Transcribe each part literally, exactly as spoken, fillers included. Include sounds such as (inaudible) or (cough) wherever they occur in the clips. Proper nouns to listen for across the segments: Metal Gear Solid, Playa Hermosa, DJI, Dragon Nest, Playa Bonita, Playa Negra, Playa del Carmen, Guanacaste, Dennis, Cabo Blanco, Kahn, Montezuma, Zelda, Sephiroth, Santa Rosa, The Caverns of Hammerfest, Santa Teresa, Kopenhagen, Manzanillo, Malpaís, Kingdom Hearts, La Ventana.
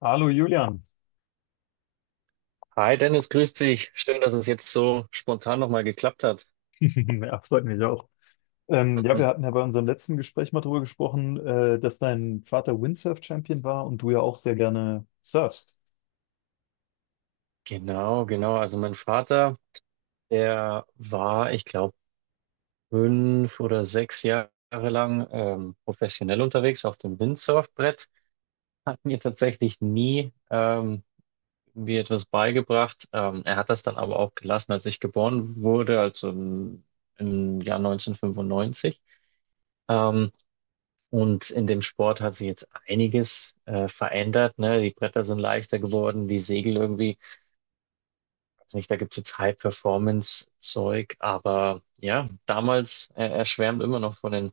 Hallo Julian, Hi Dennis, grüß dich. Schön, dass es jetzt so spontan nochmal geklappt hat. (laughs) ja, freut mich auch. Ähm, ja, Hm. wir hatten ja bei unserem letzten Gespräch mal darüber gesprochen, äh, dass dein Vater Windsurf-Champion war und du ja auch sehr gerne surfst. Genau, genau. Also mein Vater, der war, ich glaube, fünf oder sechs Jahre lang ähm, professionell unterwegs auf dem Windsurfbrett, hat mir tatsächlich nie ähm, mir etwas beigebracht. Ähm, er hat das dann aber auch gelassen, als ich geboren wurde, also im, im Jahr neunzehnhundertfünfundneunzig. Ähm, Und in dem Sport hat sich jetzt einiges äh, verändert. Ne? Die Bretter sind leichter geworden, die Segel irgendwie, weiß nicht, da gibt es jetzt High-Performance-Zeug, aber ja, damals, äh, er schwärmt immer noch von den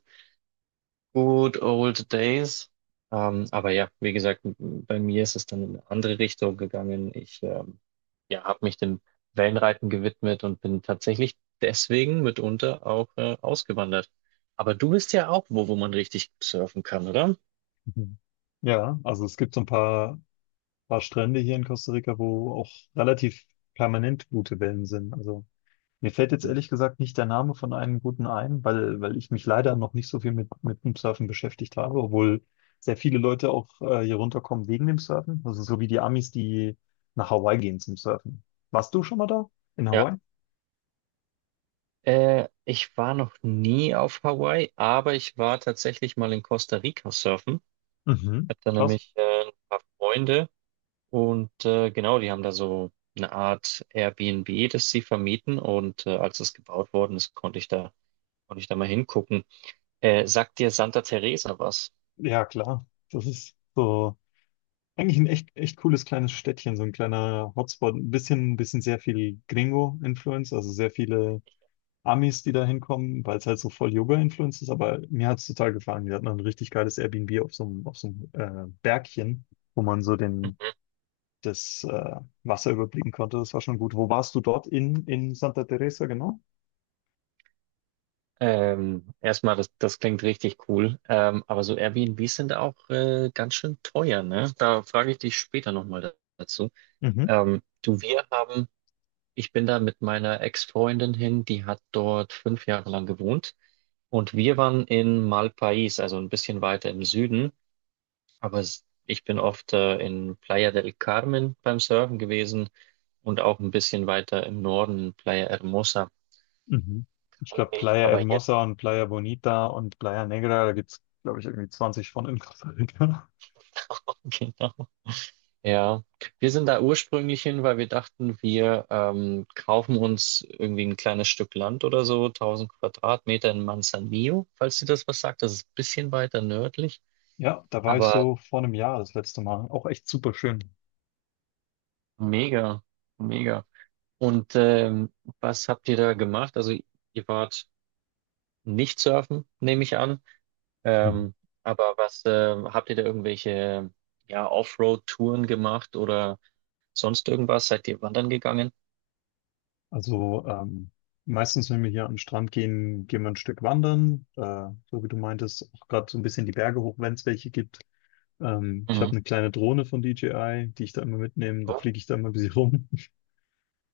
good old days. Ähm, aber ja, wie gesagt, m- bei mir ist es dann in eine andere Richtung gegangen. Ich ähm, ja, habe mich dem Wellenreiten gewidmet und bin tatsächlich deswegen mitunter auch äh, ausgewandert. Aber du bist ja auch wo, wo man richtig surfen kann, oder? Mhm. Ja, also es gibt so ein paar, paar Strände hier in Costa Rica, wo auch relativ permanent gute Wellen sind. Also mir fällt jetzt ehrlich gesagt nicht der Name von einem guten ein, weil, weil ich mich leider noch nicht so viel mit, mit dem Surfen beschäftigt habe, obwohl sehr viele Leute auch äh, hier runterkommen wegen dem Surfen. Also so wie die Amis, die nach Hawaii gehen zum Surfen. Warst du schon mal da? In Ja. Hawaii? Äh, ich war noch nie auf Hawaii, aber ich war tatsächlich mal in Costa Rica surfen. Mhm. Ich hab da Krass. nämlich äh, ein paar Freunde und äh, genau, die haben da so eine Art Airbnb, das sie vermieten und äh, als es gebaut worden ist, konnte ich da, konnte ich da mal hingucken. Äh, sagt dir Santa Teresa was? Ja, klar. Das ist so eigentlich ein echt, echt cooles kleines Städtchen, so ein kleiner Hotspot. Ein bisschen, ein bisschen sehr viel Gringo-Influence, also sehr viele Amis, die da hinkommen, weil es halt so voll Yoga-Influenced ist, aber mir hat es total gefallen. Wir hatten ein richtig geiles Airbnb auf so einem, auf so einem äh, Bergchen, wo man so den, das äh, Wasser überblicken konnte. Das war schon gut. Wo warst du dort in, in Santa Teresa, genau? Ähm, erstmal, das, das klingt richtig cool, ähm, aber so Airbnbs sind auch äh, ganz schön teuer, ne? Da frage ich dich später nochmal dazu. Mhm. Ähm, du, wir haben Ich bin da mit meiner Ex-Freundin hin, die hat dort fünf Jahre lang gewohnt und wir waren in Malpaís, also ein bisschen weiter im Süden, aber s- ich bin oft äh, in Playa del Carmen beim Surfen gewesen und auch ein bisschen weiter im Norden, Playa Hermosa. Mhm. Ich Kann glaube, mich Playa aber jetzt, Hermosa und Playa Bonita und Playa Negra, da gibt's glaube ich, irgendwie zwanzig von in Costa Rica. (laughs) (laughs) genau. Ja, wir sind da ursprünglich hin, weil wir dachten, wir ähm, kaufen uns irgendwie ein kleines Stück Land oder so, tausend Quadratmeter in Manzanillo, falls dir das was sagt. Das ist ein bisschen weiter nördlich. Ja, da war ich Aber so vor einem Jahr das letzte Mal. Auch echt super schön. mega, mega. Und ähm, was habt ihr da gemacht? Also ihr wart nicht surfen, nehme ich an. Ähm, aber was ähm, habt ihr da irgendwelche ja, Offroad-Touren gemacht oder sonst irgendwas? Seid ihr wandern gegangen? Also ähm, meistens, wenn wir hier an den Strand gehen, gehen wir ein Stück wandern. Äh, so wie du meintest, auch gerade so ein bisschen die Berge hoch, wenn es welche gibt. Ähm, ich Mhm. habe eine kleine Drohne von D J I, die ich da immer mitnehme. Da fliege ich da immer ein bisschen rum. (laughs)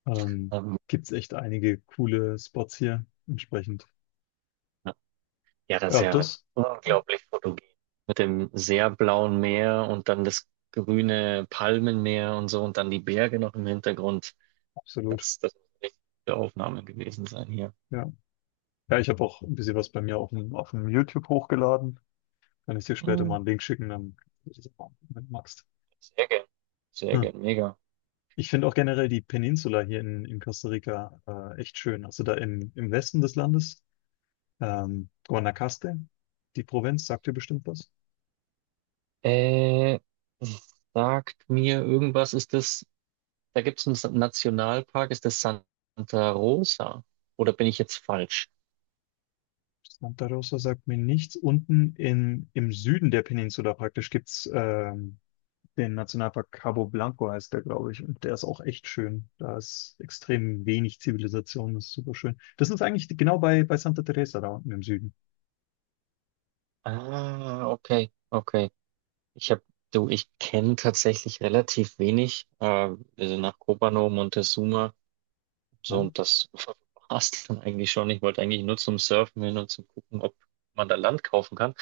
Ähm, Ähm, Gibt es echt einige coole Spots hier entsprechend. ja, das ist Ja, ja das unglaublich fotogen. Mit dem sehr blauen Meer und dann das grüne Palmenmeer und so und dann die Berge noch im Hintergrund. absolut. Das, das muss eine richtige Aufnahme gewesen sein hier. Ja, ja ich habe auch ein bisschen was bei mir auf dem, auf dem YouTube hochgeladen. Kann ich dir später mal einen Link schicken, dann kannst du das auch, wenn du magst. Sehr gern. Sehr gern, (laughs) mega. Ich finde auch generell die Peninsula hier in, in Costa Rica äh, echt schön. Also da im, im Westen des Landes, ähm, Guanacaste, die Provinz, sagt dir bestimmt was. Äh, sagt mir irgendwas, ist das, da gibt es einen Nationalpark, ist das Santa Rosa? Oder bin ich jetzt falsch? Santa Rosa sagt mir nichts. Unten in, im Süden der Peninsula praktisch gibt's ähm, den Nationalpark Cabo Blanco, heißt der, glaube ich. Und der ist auch echt schön. Da ist extrem wenig Zivilisation, das ist super schön. Das ist eigentlich genau bei, bei Santa Teresa da unten im Süden. Ah, okay, okay. Ich habe, du, ich kenne tatsächlich relativ wenig. Äh, also nach Copa no Montezuma. Ja? So, und das war's dann eigentlich schon. Ich wollte eigentlich nur zum Surfen hin und zum Gucken, ob man da Land kaufen kann.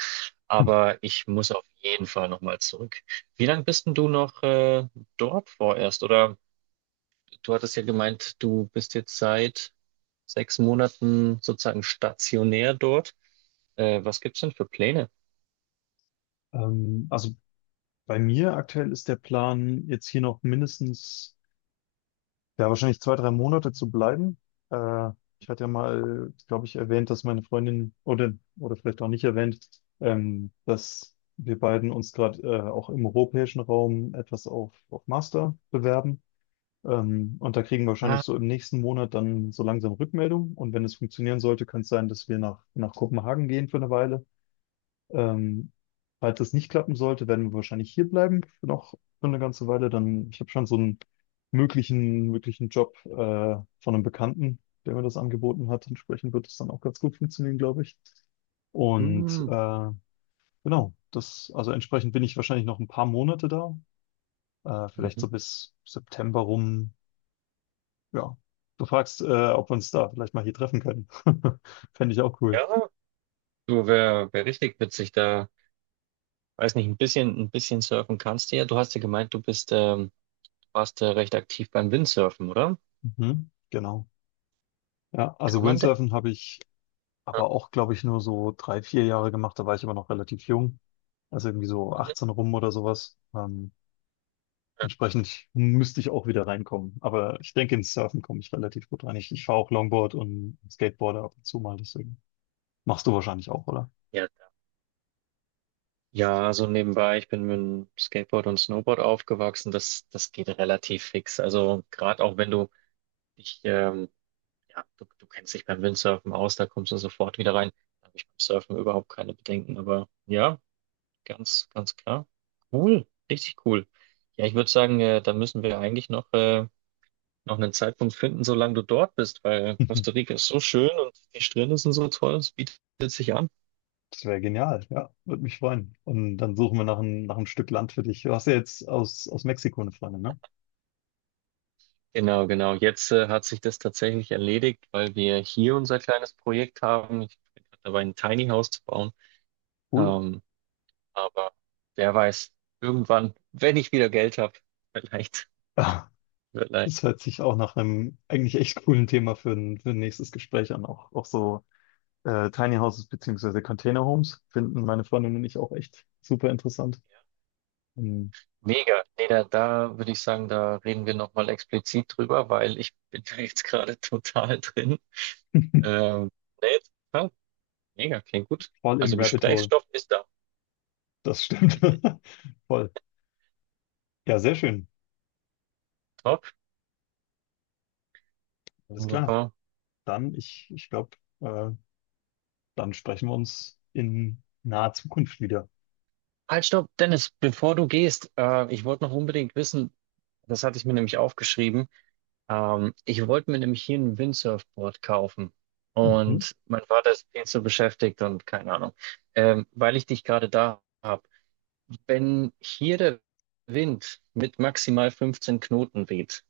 (laughs) Aber ich muss auf jeden Fall nochmal zurück. Wie lange bist denn du noch äh, dort vorerst? Oder du hattest ja gemeint, du bist jetzt seit sechs Monaten sozusagen stationär dort. Äh, was gibt's denn für Pläne? Ähm, also bei mir aktuell ist der Plan, jetzt hier noch mindestens, ja, wahrscheinlich zwei, drei Monate zu bleiben. Äh, Ich hatte ja mal, glaube ich, erwähnt, dass meine Freundin oder, oder vielleicht auch nicht erwähnt, ähm, dass wir beiden uns gerade äh, auch im europäischen Raum etwas auf, auf Master bewerben. Ähm, und da kriegen wir wahrscheinlich Ah, so im nächsten Monat dann so langsam Rückmeldung. Und wenn es funktionieren sollte, kann es sein, dass wir nach, nach Kopenhagen gehen für eine Weile. ähm, Falls das nicht klappen sollte, werden wir wahrscheinlich hier bleiben für noch für eine ganze Weile. Dann, ich habe schon so einen möglichen, möglichen Job äh, von einem Bekannten, der mir das angeboten hat. Entsprechend wird es dann auch ganz gut funktionieren, glaube ich. Und hm. äh, genau, das, also entsprechend bin ich wahrscheinlich noch ein paar Monate da, äh, vielleicht Mhm. so bis September rum. Ja, du fragst, äh, ob wir uns da vielleicht mal hier treffen können. (laughs) Fände ich auch cool. Ja, du wär, wär richtig witzig da. Weiß nicht, ein bisschen, ein bisschen surfen kannst du ja. Du hast ja gemeint, du bist ähm, warst du recht aktiv beim Windsurfen, oder? Mhm, genau. Ja, Kann also man denn? Windsurfen habe ich Ja, aber auch, glaube ich, nur so drei, vier Jahre gemacht. Da war ich aber noch relativ jung. Also irgendwie so mhm. achtzehn rum oder sowas. Ähm, entsprechend müsste ich auch wieder reinkommen. Aber ich denke, ins Surfen komme ich relativ gut rein. Ich, ich fahre auch Longboard und Skateboarder ab und zu mal, deswegen. Machst du wahrscheinlich auch, oder? Ja, klar. Ja, also nebenbei, ich bin mit dem Skateboard und Snowboard aufgewachsen. Das, das geht relativ fix. Also gerade auch wenn du dich, ähm, ja, du, du kennst dich beim Windsurfen aus, da kommst du sofort wieder rein. Da habe ich beim Surfen überhaupt keine Bedenken. Aber ja, ganz, ganz klar. Cool, richtig cool. Ja, ich würde sagen, äh, da müssen wir eigentlich noch äh, noch einen Zeitpunkt finden, solange du dort bist, weil Costa (laughs) Rica ist so schön und die Strände sind so toll, es bietet sich an. Das wäre genial, ja. Würde mich freuen. Und dann suchen wir nach ein, nach einem Stück Land für dich. Du hast ja jetzt aus, aus Mexiko eine Freundin, ne? Genau, genau. Jetzt äh, hat sich das tatsächlich erledigt, weil wir hier unser kleines Projekt haben. Ich bin gerade dabei, ein Tiny House zu bauen. Cool. (laughs) Ähm, aber wer weiß, irgendwann, wenn ich wieder Geld habe, vielleicht, Ah, vielleicht. das hört sich auch nach einem eigentlich echt coolen Thema für ein, für ein nächstes Gespräch an. Auch, auch so, Äh, Tiny Houses beziehungsweise Container Homes finden meine Freundin und ich auch echt super interessant. Ja. Ähm, Mega. Nee, da, da würde ich sagen, da reden wir nochmal explizit drüber, weil ich bin da jetzt gerade (laughs) total drin. (laughs) Ähm, nee, total Mega, klingt gut. voll Also im Rabbit Hole. Gesprächsstoff ist da. Das stimmt. (laughs) Voll. Ja, sehr schön. Top. Alles klar. Wunderbar. Dann, ich, ich glaube, äh, dann sprechen wir uns in naher Zukunft wieder. Halt, stopp, Dennis, bevor du gehst, äh, ich wollte noch unbedingt wissen, das hatte ich mir nämlich aufgeschrieben, ähm, ich wollte mir nämlich hier ein Windsurfboard kaufen. Mhm. Und mein Vater ist viel zu beschäftigt und keine Ahnung. Ähm, weil ich dich gerade da habe. Wenn hier der Wind mit maximal fünfzehn Knoten weht,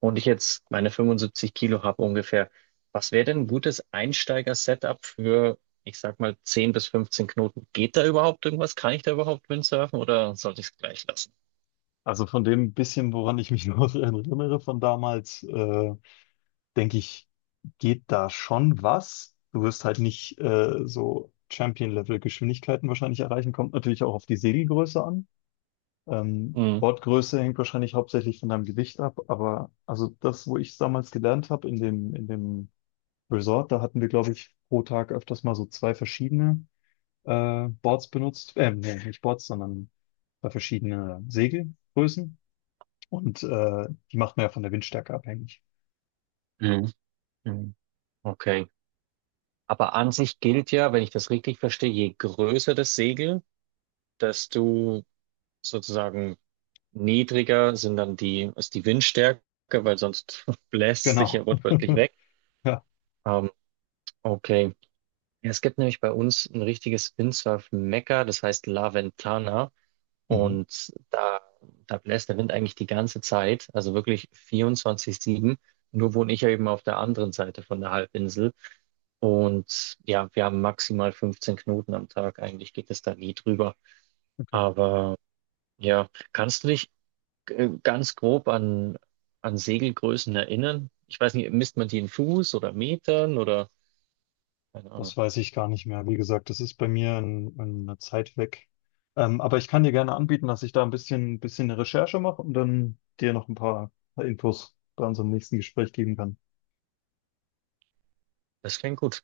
und ich jetzt meine fünfundsiebzig Kilo habe ungefähr, was wäre denn ein gutes Einsteiger-Setup für, ich sag mal, zehn bis fünfzehn Knoten? Geht da überhaupt irgendwas? Kann ich da überhaupt Windsurfen oder sollte ich es gleich lassen? Also von dem bisschen, woran ich mich (laughs) noch erinnere von damals, äh, denke ich, geht da schon was. Du wirst halt nicht äh, so Champion-Level-Geschwindigkeiten wahrscheinlich erreichen. Kommt natürlich auch auf die Segelgröße an. Ähm, Mhm. Wortgröße hängt wahrscheinlich hauptsächlich von deinem Gewicht ab, aber also das, wo ich es damals gelernt habe in dem, in dem Resort, da hatten wir, glaube ich, pro Tag öfters mal so zwei verschiedene äh, Boards benutzt. Ähm, nee, nicht Boards, sondern zwei verschiedene Segelgrößen. Und äh, die macht man ja von der Windstärke abhängig. Mhm. Mhm. Okay. Aber an sich gilt ja, wenn ich das richtig verstehe, je größer das Segel, desto sozusagen niedriger sind dann die, ist die Windstärke, weil sonst (laughs) bläst sich ja Genau. wortwörtlich (laughs) weg. Ja. Ähm, okay. Ja, es gibt nämlich bei uns ein richtiges Windsurf-Mekka, das heißt La Ventana. Mhm. Und da, da bläst der Wind eigentlich die ganze Zeit, also wirklich vierundzwanzig sieben. Nur wohne ich ja eben auf der anderen Seite von der Halbinsel. Und ja, wir haben maximal fünfzehn Knoten am Tag. Eigentlich geht es da nie drüber. Okay. Aber ja, kannst du dich äh, ganz grob an, an Segelgrößen erinnern? Ich weiß nicht, misst man die in Fuß oder Metern oder keine Ahnung. Das weiß ich gar nicht mehr. Wie gesagt, das ist bei mir in, in einer Zeit weg. Ähm, aber ich kann dir gerne anbieten, dass ich da ein bisschen, bisschen eine Recherche mache und dann dir noch ein paar Infos bei unserem nächsten Gespräch geben kann. Das klingt gut.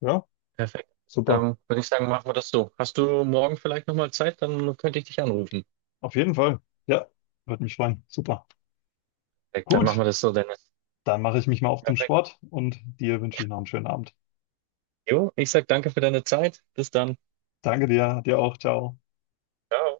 Ja, Perfekt. super. Dann würde ich sagen, machen wir das so. Hast du morgen vielleicht nochmal Zeit? Dann könnte ich dich anrufen. Auf jeden Fall. Ja, würde mich freuen. Super. Perfekt, dann machen wir Gut, das so, Dennis. dann mache ich mich mal auf zum Perfekt. Sport und dir wünsche ich noch einen schönen Abend. Jo, ich sag danke für deine Zeit. Bis dann. Danke dir, dir auch. Ciao. Ciao.